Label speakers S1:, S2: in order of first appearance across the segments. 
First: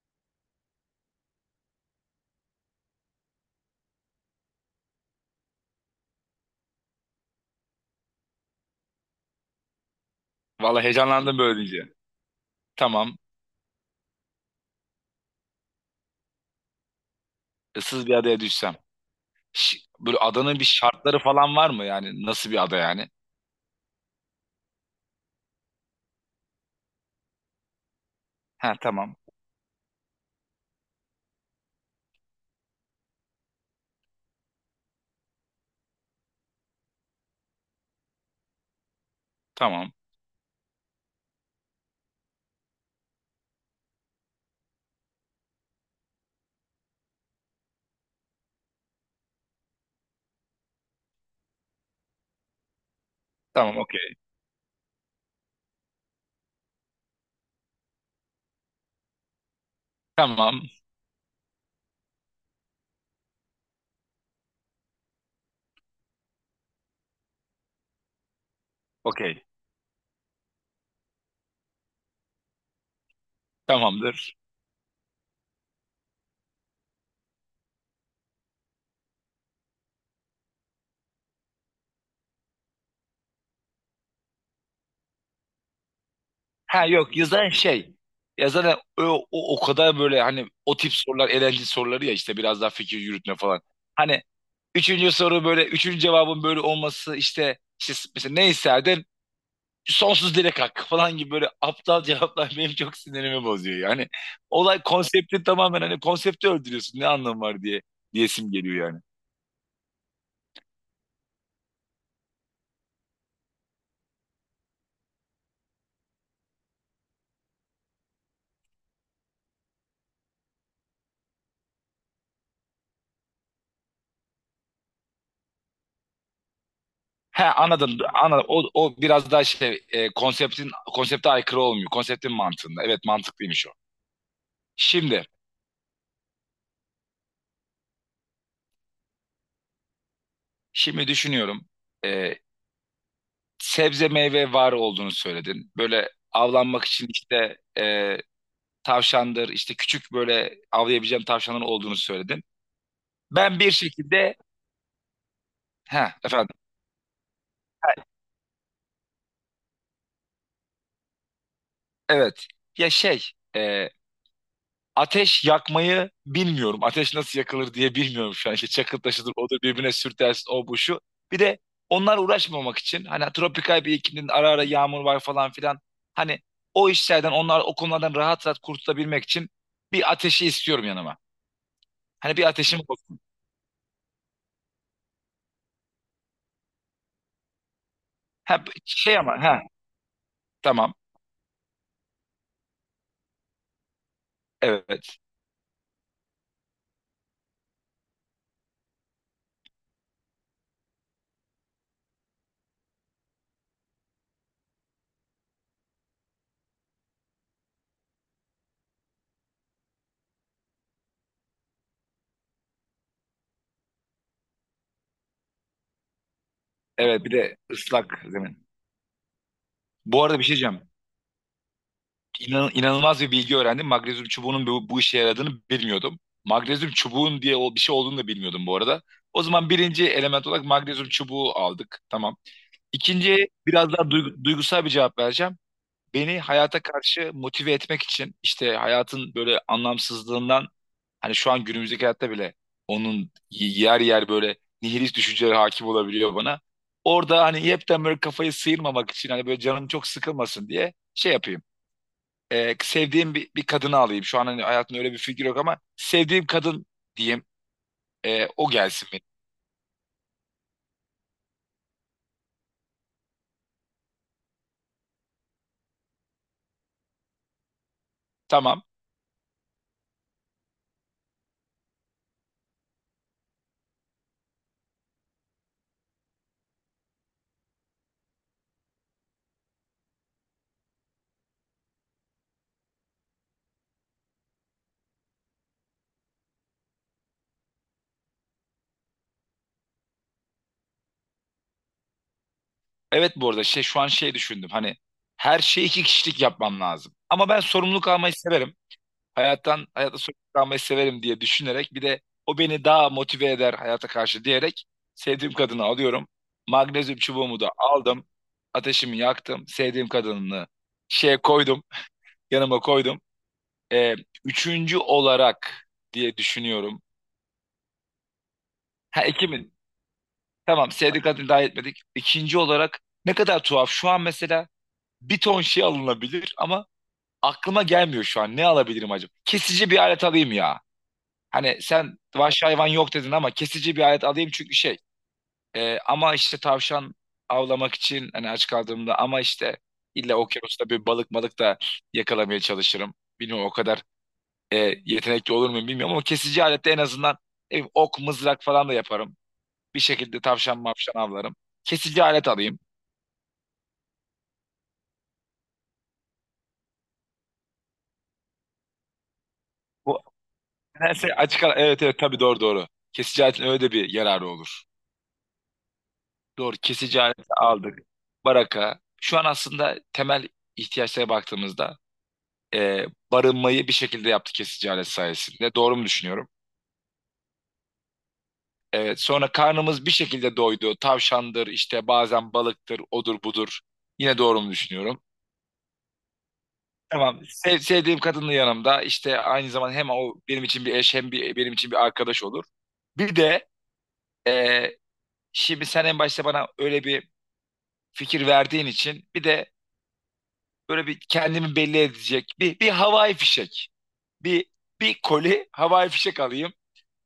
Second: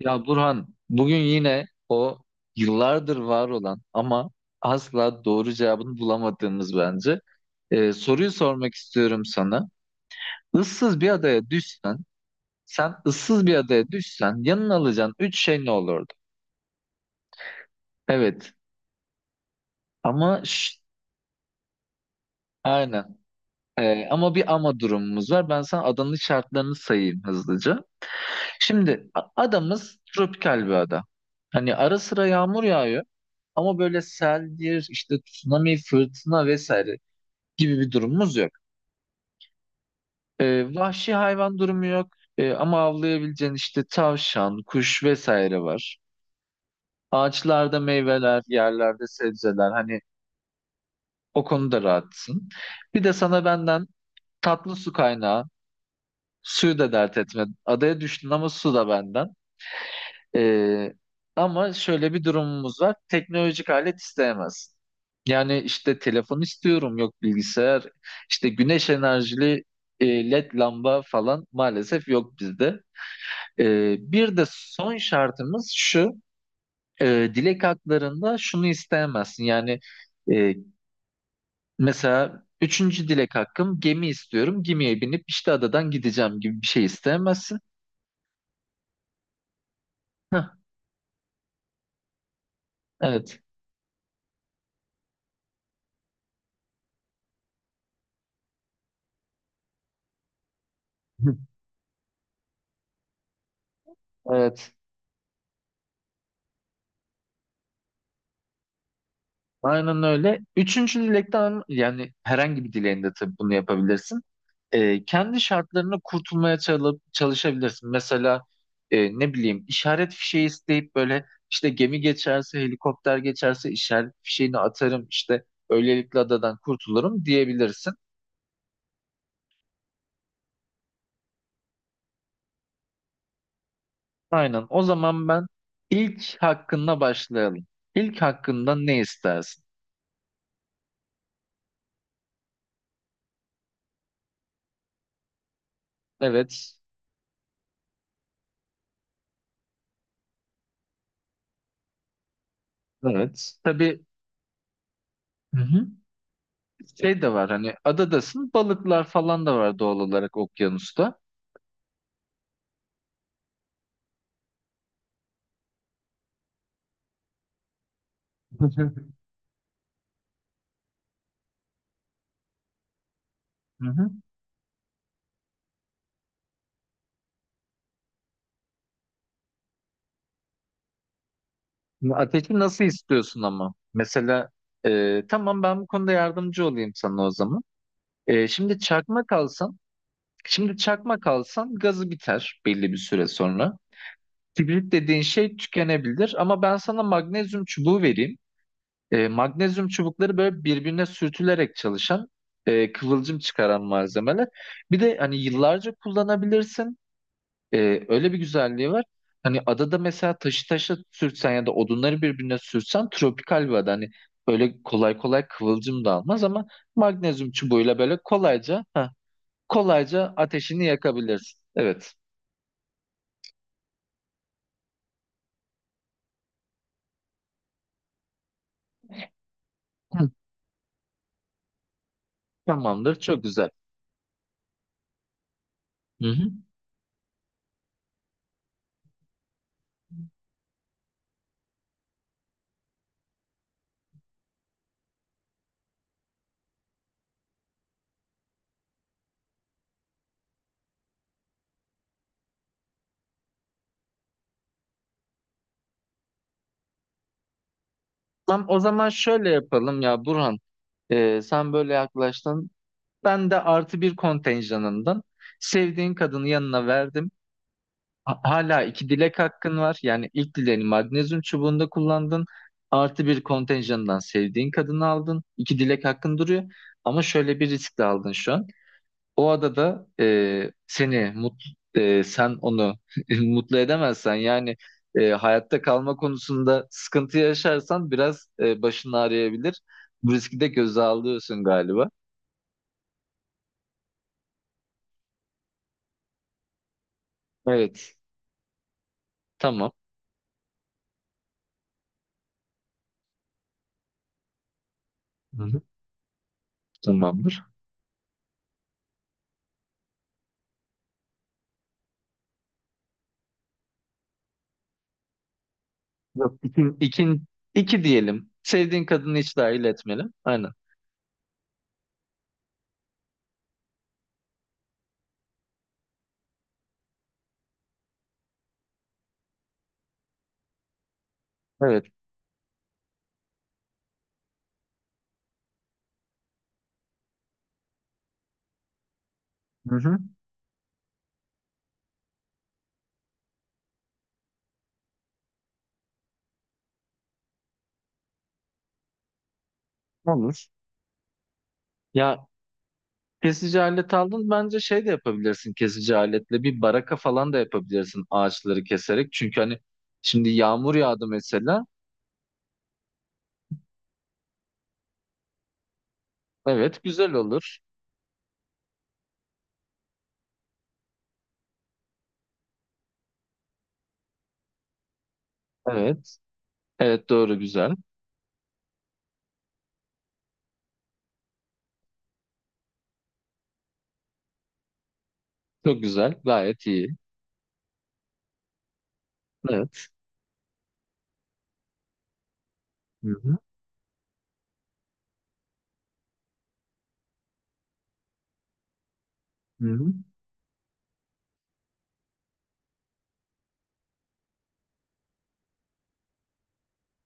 S1: Ya Burhan, bugün yine o yıllardır var olan ama asla doğru cevabını bulamadığımız bence soruyu sormak istiyorum sana.
S2: Vallahi
S1: Issız bir
S2: heyecanlandım
S1: adaya
S2: böyle deyince.
S1: düşsen,
S2: Tamam.
S1: yanına alacağın üç şey ne olurdu?
S2: Issız bir adaya
S1: Evet,
S2: düşsem. Böyle
S1: ama
S2: adanın bir şartları falan var mı yani? Nasıl bir ada yani?
S1: aynen. Ama bir ama durumumuz var. Ben sana adanın şartlarını sayayım hızlıca.
S2: Ha
S1: Şimdi
S2: tamam.
S1: adamız tropikal bir ada. Hani ara sıra yağmur yağıyor ama böyle seldir, işte tsunami, fırtına vesaire gibi bir durumumuz yok.
S2: Tamam.
S1: Vahşi hayvan durumu yok. Ama avlayabileceğin işte tavşan, kuş vesaire var. Ağaçlarda meyveler, yerlerde sebzeler, hani o konuda rahatsın. Bir de sana
S2: Tamam,
S1: benden
S2: okey.
S1: tatlı su kaynağı, suyu da dert etme. Adaya düştün ama su da benden.
S2: Tamam.
S1: Ee, ama şöyle bir durumumuz var. Teknolojik alet isteyemez. Yani işte telefon istiyorum, yok bilgisayar, işte güneş
S2: Okey.
S1: enerjili LED lamba falan maalesef yok bizde. Bir
S2: Tamamdır.
S1: de son şartımız şu, dilek haklarında şunu isteyemezsin. Yani e, mesela üçüncü dilek hakkım gemi istiyorum, gemiye binip işte adadan gideceğim gibi bir şey
S2: Ha, yok yazan
S1: isteyemezsin.
S2: şey. Yazan o kadar böyle
S1: Heh,
S2: hani o tip sorular eğlenceli soruları ya işte biraz daha fikir yürütme
S1: evet.
S2: falan. Hani üçüncü soru böyle üçüncü cevabın böyle olması işte, mesela ne isterdin? Sonsuz dilek hakkı falan gibi böyle aptal cevaplar benim çok sinirimi bozuyor. Yani
S1: Evet.
S2: olay konsepti tamamen hani konsepti öldürüyorsun ne anlamı var diye diyesim geliyor yani.
S1: Aynen öyle. Üçüncü dilekten, yani herhangi bir dileğinde tabii bunu yapabilirsin. Kendi şartlarına kurtulmaya çalışabilirsin. Mesela ne bileyim işaret fişeği isteyip böyle işte gemi geçerse, helikopter geçerse işaret fişeğini atarım işte böylelikle adadan kurtulurum
S2: He,
S1: diyebilirsin.
S2: anladım. Anladım. O, o biraz daha şey konseptin konsepte aykırı olmuyor. Konseptin mantığında. Evet, mantıklıymış o.
S1: Aynen. O
S2: Şimdi
S1: zaman ben ilk hakkında başlayalım. İlk hakkında ne istersin?
S2: şimdi düşünüyorum. E, Sebze meyve var olduğunu söyledin. Böyle
S1: Evet.
S2: avlanmak için işte tavşandır işte küçük böyle avlayabileceğim tavşanların olduğunu söyledin.
S1: Evet.
S2: Ben bir
S1: Tabii.
S2: şekilde
S1: Hı hı.
S2: he efendim.
S1: Şey de var, hani adadasın, balıklar falan da var doğal olarak okyanusta.
S2: Evet. Ya şey, e, ateş yakmayı bilmiyorum. Ateş nasıl yakılır diye bilmiyorum şu an. İşte çakıl taşıdır, odur birbirine sürtersin, o bu şu. Bir de onlar uğraşmamak için hani tropikal
S1: Hı
S2: bir
S1: hı.
S2: iklimde ara ara yağmur var falan filan. Hani o işlerden onlar o konulardan rahat rahat kurtulabilmek için bir ateşi istiyorum yanıma.
S1: Şimdi
S2: Hani bir
S1: ateşi
S2: ateşim
S1: nasıl
S2: olsun.
S1: istiyorsun ama? Mesela tamam, ben bu konuda yardımcı olayım sana o zaman.
S2: Ha,
S1: Şimdi
S2: şey
S1: çakmak
S2: ama ha,
S1: alsan,
S2: tamam.
S1: gazı biter belli bir süre sonra. Kibrit
S2: Evet.
S1: dediğin şey tükenebilir ama ben sana magnezyum çubuğu vereyim. Magnezyum çubukları böyle birbirine sürtülerek çalışan, kıvılcım çıkaran malzemeler. Bir de hani yıllarca kullanabilirsin. Öyle bir güzelliği var. Hani adada mesela taşı taşa sürtsen ya da odunları birbirine sürtsen, tropikal bir ada, hani böyle kolay kolay kıvılcım da almaz ama
S2: Evet, bir
S1: magnezyum
S2: de
S1: çubuğuyla böyle
S2: ıslak zemin.
S1: kolayca
S2: Bu
S1: kolayca
S2: arada bir şey diyeceğim.
S1: ateşini yakabilirsin. Evet.
S2: İnanılmaz bir bilgi öğrendim. Magnezyum çubuğunun bu işe yaradığını bilmiyordum. Magnezyum çubuğun diye bir şey olduğunu da bilmiyordum bu arada. O zaman birinci
S1: Hı.
S2: element olarak magnezyum çubuğu aldık. Tamam.
S1: Tamamdır. Çok
S2: İkinciye
S1: güzel.
S2: biraz daha duygusal bir cevap vereceğim.
S1: Hı
S2: Beni
S1: hı.
S2: hayata karşı motive etmek için işte hayatın böyle anlamsızlığından hani şu an günümüzdeki hayatta bile onun yer yer böyle nihilist düşünceleri hakim olabiliyor bana. Orada hani hepten böyle kafayı sıyırmamak için hani böyle canım çok sıkılmasın diye şey yapayım, sevdiğim bir kadını alayım. Şu an hani hayatımda öyle bir figür yok ama sevdiğim kadın diyeyim. E,
S1: Tamam,
S2: o
S1: o zaman
S2: gelsin benim.
S1: şöyle yapalım ya Burhan. Sen böyle yaklaştın. Ben de artı bir kontenjanından sevdiğin kadını yanına verdim. Hala
S2: Tamam.
S1: iki dilek hakkın var. Yani ilk dileğini magnezyum çubuğunda kullandın. Artı bir kontenjandan sevdiğin kadını aldın. İki dilek hakkın duruyor. Ama şöyle bir risk de aldın şu an. O adada seni mutlu, sen onu mutlu edemezsen yani hayatta kalma konusunda sıkıntı yaşarsan biraz başın ağrıyabilir. Bu riski de göze alıyorsun galiba.
S2: Evet, bu arada şey şu an şey düşündüm. Hani her şeyi iki kişilik yapmam lazım. Ama ben sorumluluk
S1: Evet.
S2: almayı severim.
S1: Tamam.
S2: Hayatta sorumluluk almayı severim diye düşünerek bir de o beni daha motive eder hayata karşı diyerek sevdiğim
S1: Hı hı.
S2: kadını alıyorum. Magnezyum çubuğumu
S1: Tamamdır.
S2: da aldım. Ateşimi yaktım. Sevdiğim kadını şeye koydum. Yanıma koydum. E, üçüncü olarak diye
S1: Yok,
S2: düşünüyorum.
S1: iki diyelim. Sevdiğin
S2: Ha,
S1: kadını hiç
S2: Ekim'in.
S1: dahil etmeli. Aynen.
S2: Tamam, Sevdik adını dahil etmedik. İkinci olarak ne kadar tuhaf. Şu an mesela bir ton şey alınabilir ama aklıma gelmiyor şu an. Ne alabilirim acaba? Kesici bir alet alayım ya. Hani
S1: Evet.
S2: sen vahşi hayvan yok dedin ama kesici bir alet alayım çünkü şey. Ama işte tavşan avlamak için hani aç kaldığımda ama işte
S1: Hı hı.
S2: illa okyanusta bir balık malık da yakalamaya çalışırım. Bilmiyorum o kadar e, yetenekli olur muyum bilmiyorum ama kesici alette en azından ne bileyim, ok mızrak falan da yaparım. Bir şekilde
S1: Olur.
S2: tavşan mavşan avlarım. Kesici
S1: Ya
S2: alet alayım.
S1: kesici alet aldın, bence şey de yapabilirsin, kesici aletle bir baraka falan da yapabilirsin ağaçları keserek. Çünkü hani
S2: Bu
S1: şimdi yağmur yağdı
S2: nedense
S1: mesela.
S2: evet evet, tabii, doğru doğru. Kesici aletin öyle de bir yararı olur. Doğru,
S1: Evet,
S2: kesici
S1: güzel
S2: aleti
S1: olur.
S2: aldık. Baraka. Şu an aslında temel ihtiyaçlara baktığımızda e, barınmayı bir şekilde yaptı kesici alet sayesinde. Doğru mu
S1: Evet.
S2: düşünüyorum?
S1: Evet, doğru, güzel.
S2: Evet, sonra karnımız bir şekilde doydu. Tavşandır, işte bazen balıktır, odur budur. Yine doğru mu düşünüyorum?
S1: Çok güzel. Gayet iyi.
S2: Tamam. Sevdiğim kadının yanımda işte aynı zaman
S1: Evet.
S2: hem o benim için bir eş hem benim için bir arkadaş olur.
S1: Hı
S2: Bir
S1: hı.
S2: de e, şimdi sen en başta bana öyle bir fikir verdiğin için bir de
S1: Hı hı.
S2: böyle bir kendimi belli edecek bir havai fişek. Bir Bir koli havai fişek alayım.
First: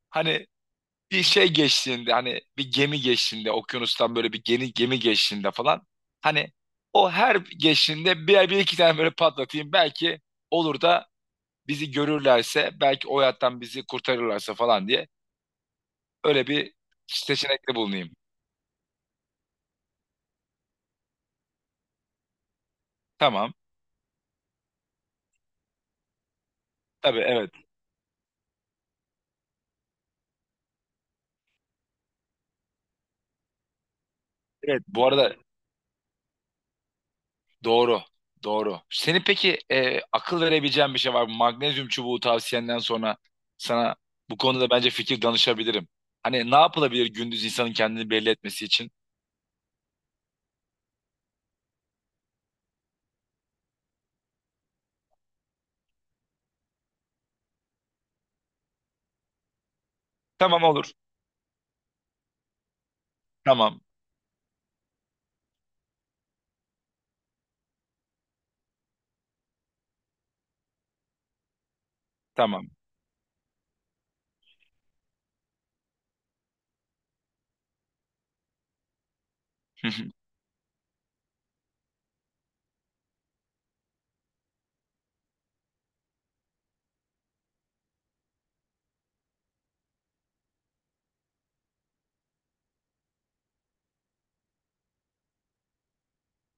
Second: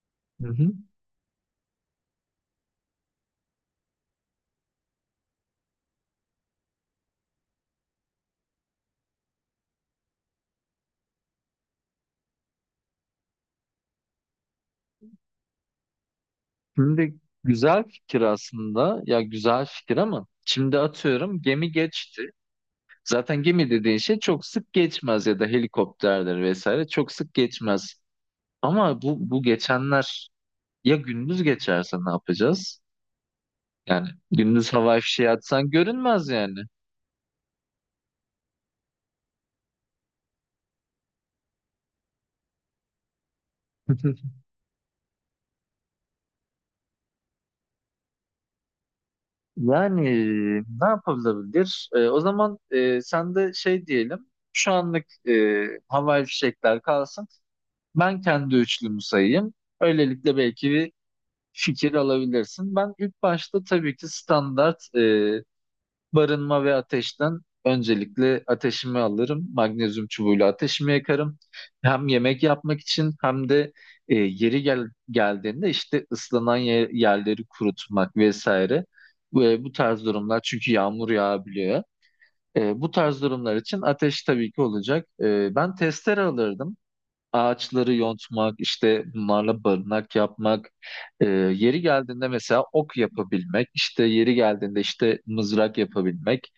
S2: Hani
S1: Hı hı.
S2: bir şey geçtiğinde hani bir gemi geçtiğinde okyanustan böyle bir gemi geçtiğinde falan hani o her geçtiğinde bir iki tane böyle patlatayım belki olur da bizi görürlerse belki o hayattan bizi kurtarırlarsa falan diye öyle bir
S1: Şimdi
S2: seçenekte
S1: güzel
S2: bulunayım.
S1: fikir aslında. Ya güzel fikir ama şimdi atıyorum gemi geçti. Zaten
S2: Tamam.
S1: gemi dediğin şey çok sık geçmez ya da helikopterdir vesaire çok
S2: Tabii,
S1: sık
S2: evet.
S1: geçmez. Ama bu geçenler ya gündüz geçerse ne yapacağız? Yani gündüz
S2: Evet,
S1: havai
S2: bu
S1: fişeği
S2: arada
S1: atsan görünmez yani.
S2: doğru. Doğru. Senin peki akıl verebileceğin bir şey var mı? Magnezyum çubuğu tavsiyenden sonra sana bu konuda bence fikir danışabilirim. Hani ne yapılabilir gündüz insanın kendini belli etmesi için?
S1: Yani ne yapılabilir? O zaman sen de şey diyelim. Şu anlık havai fişekler kalsın. Ben kendi üçlümü sayayım. Öylelikle
S2: Tamam,
S1: belki bir
S2: olur.
S1: fikir alabilirsin. Ben ilk başta
S2: Tamam.
S1: tabii ki standart, barınma ve ateşten öncelikle ateşimi alırım. Magnezyum çubuğuyla ateşimi yakarım. Hem yemek
S2: Tamam.
S1: yapmak için hem de yeri geldiğinde işte ıslanan yerleri kurutmak vesaire. Ve bu
S2: Hı hı,
S1: tarz durumlar, çünkü yağmur yağabiliyor. Bu tarz durumlar için ateş tabii ki olacak. Ben testere alırdım. Ağaçları yontmak, işte bunlarla barınak yapmak, yeri geldiğinde mesela ok yapabilmek, işte yeri geldiğinde işte mızrak yapabilmek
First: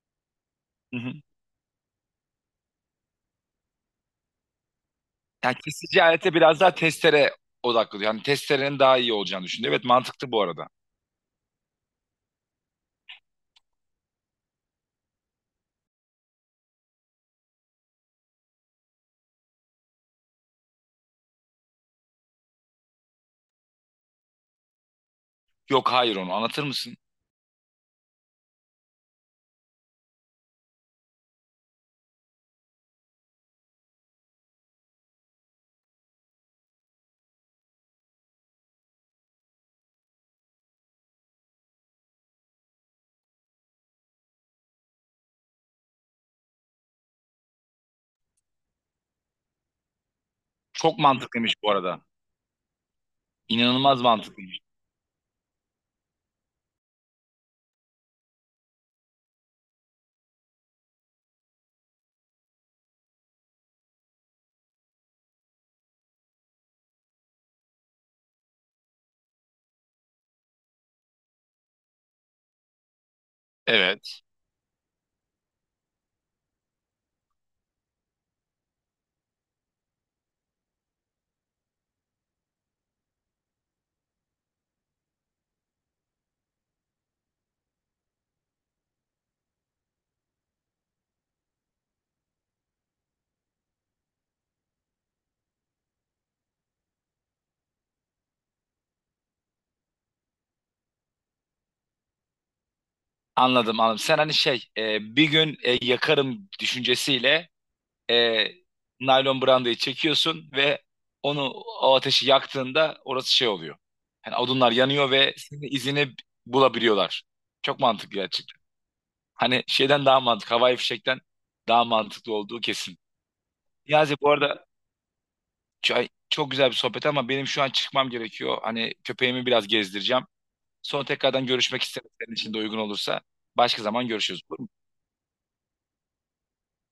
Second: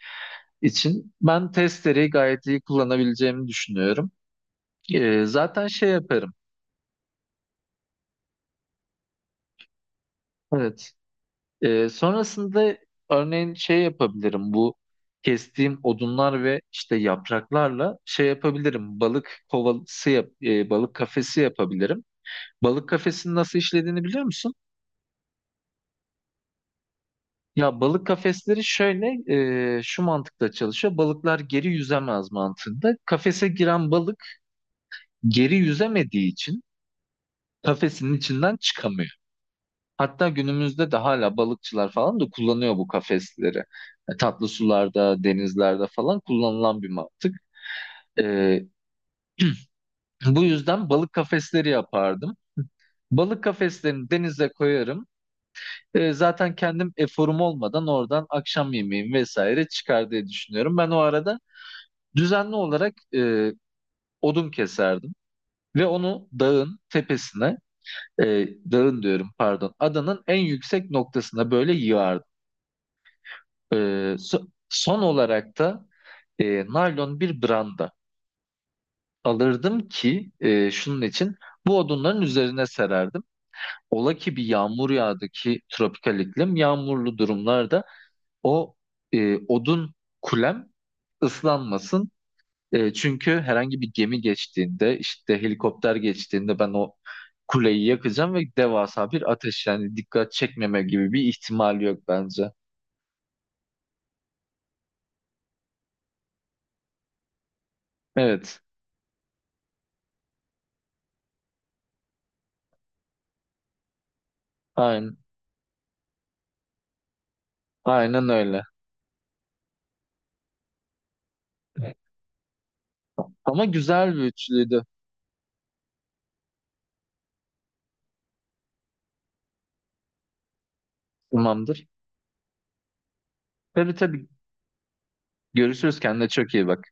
S2: hı hı.
S1: için ben testereyi gayet iyi kullanabileceğimi düşünüyorum.
S2: Yani
S1: Zaten şey
S2: kesici
S1: yaparım.
S2: alete biraz daha testere odaklı. Yani testerenin daha iyi olacağını düşündü. Evet, mantıklı bu arada.
S1: Evet. Sonrasında örneğin şey yapabilirim. Bu kestiğim odunlar ve işte yapraklarla şey yapabilirim. Balık kovası yap, balık kafesi yapabilirim. Balık kafesinin nasıl işlediğini biliyor musun?
S2: Yok, hayır, onu anlatır mısın?
S1: Ya balık kafesleri şöyle şu mantıkla çalışıyor. Balıklar geri yüzemez mantığında. Kafese giren balık geri yüzemediği için kafesinin içinden çıkamıyor. Hatta günümüzde de hala balıkçılar falan da kullanıyor bu kafesleri. E, tatlı sularda, denizlerde falan kullanılan bir mantık. E, bu yüzden
S2: Çok
S1: balık
S2: mantıklıymış
S1: kafesleri
S2: bu arada.
S1: yapardım. Balık
S2: İnanılmaz
S1: kafeslerini denize
S2: mantıklıymış.
S1: koyarım. Zaten kendim eforum olmadan oradan akşam yemeğim vesaire çıkar diye düşünüyorum. Ben o arada düzenli olarak odun keserdim. Ve onu dağın tepesine, dağın diyorum pardon, adanın en yüksek noktasına böyle yığardım.
S2: Evet.
S1: Son olarak da naylon bir branda alırdım ki şunun için bu odunların üzerine sererdim. Ola ki bir yağmur yağdı ki tropikal iklim yağmurlu durumlarda o odun kulem ıslanmasın. E, çünkü herhangi bir gemi geçtiğinde işte helikopter geçtiğinde ben o kuleyi yakacağım ve devasa bir ateş, yani dikkat çekmeme gibi bir ihtimal yok bence.
S2: Anladım anladım. Sen hani şey bir gün yakarım düşüncesiyle e,
S1: Evet,
S2: naylon brandayı çekiyorsun ve onu o ateşi yaktığında orası şey oluyor. Yani odunlar yanıyor
S1: aynen,
S2: ve senin izini bulabiliyorlar. Çok mantıklı
S1: aynen
S2: gerçekten.
S1: öyle.
S2: Hani şeyden daha mantıklı, havai fişekten daha mantıklı olduğu kesin.
S1: Ama güzel
S2: Niyazi
S1: bir
S2: bu arada
S1: üçlüydü.
S2: çok güzel bir sohbet ama benim şu an çıkmam gerekiyor. Hani köpeğimi biraz gezdireceğim. Sonra tekrardan görüşmek
S1: Tamamdır.
S2: isterim senin için de uygun olursa. Başka
S1: Tabii
S2: zaman
S1: tabii.
S2: görüşürüz. Olur mu?
S1: Görüşürüz. Kendine çok iyi bak.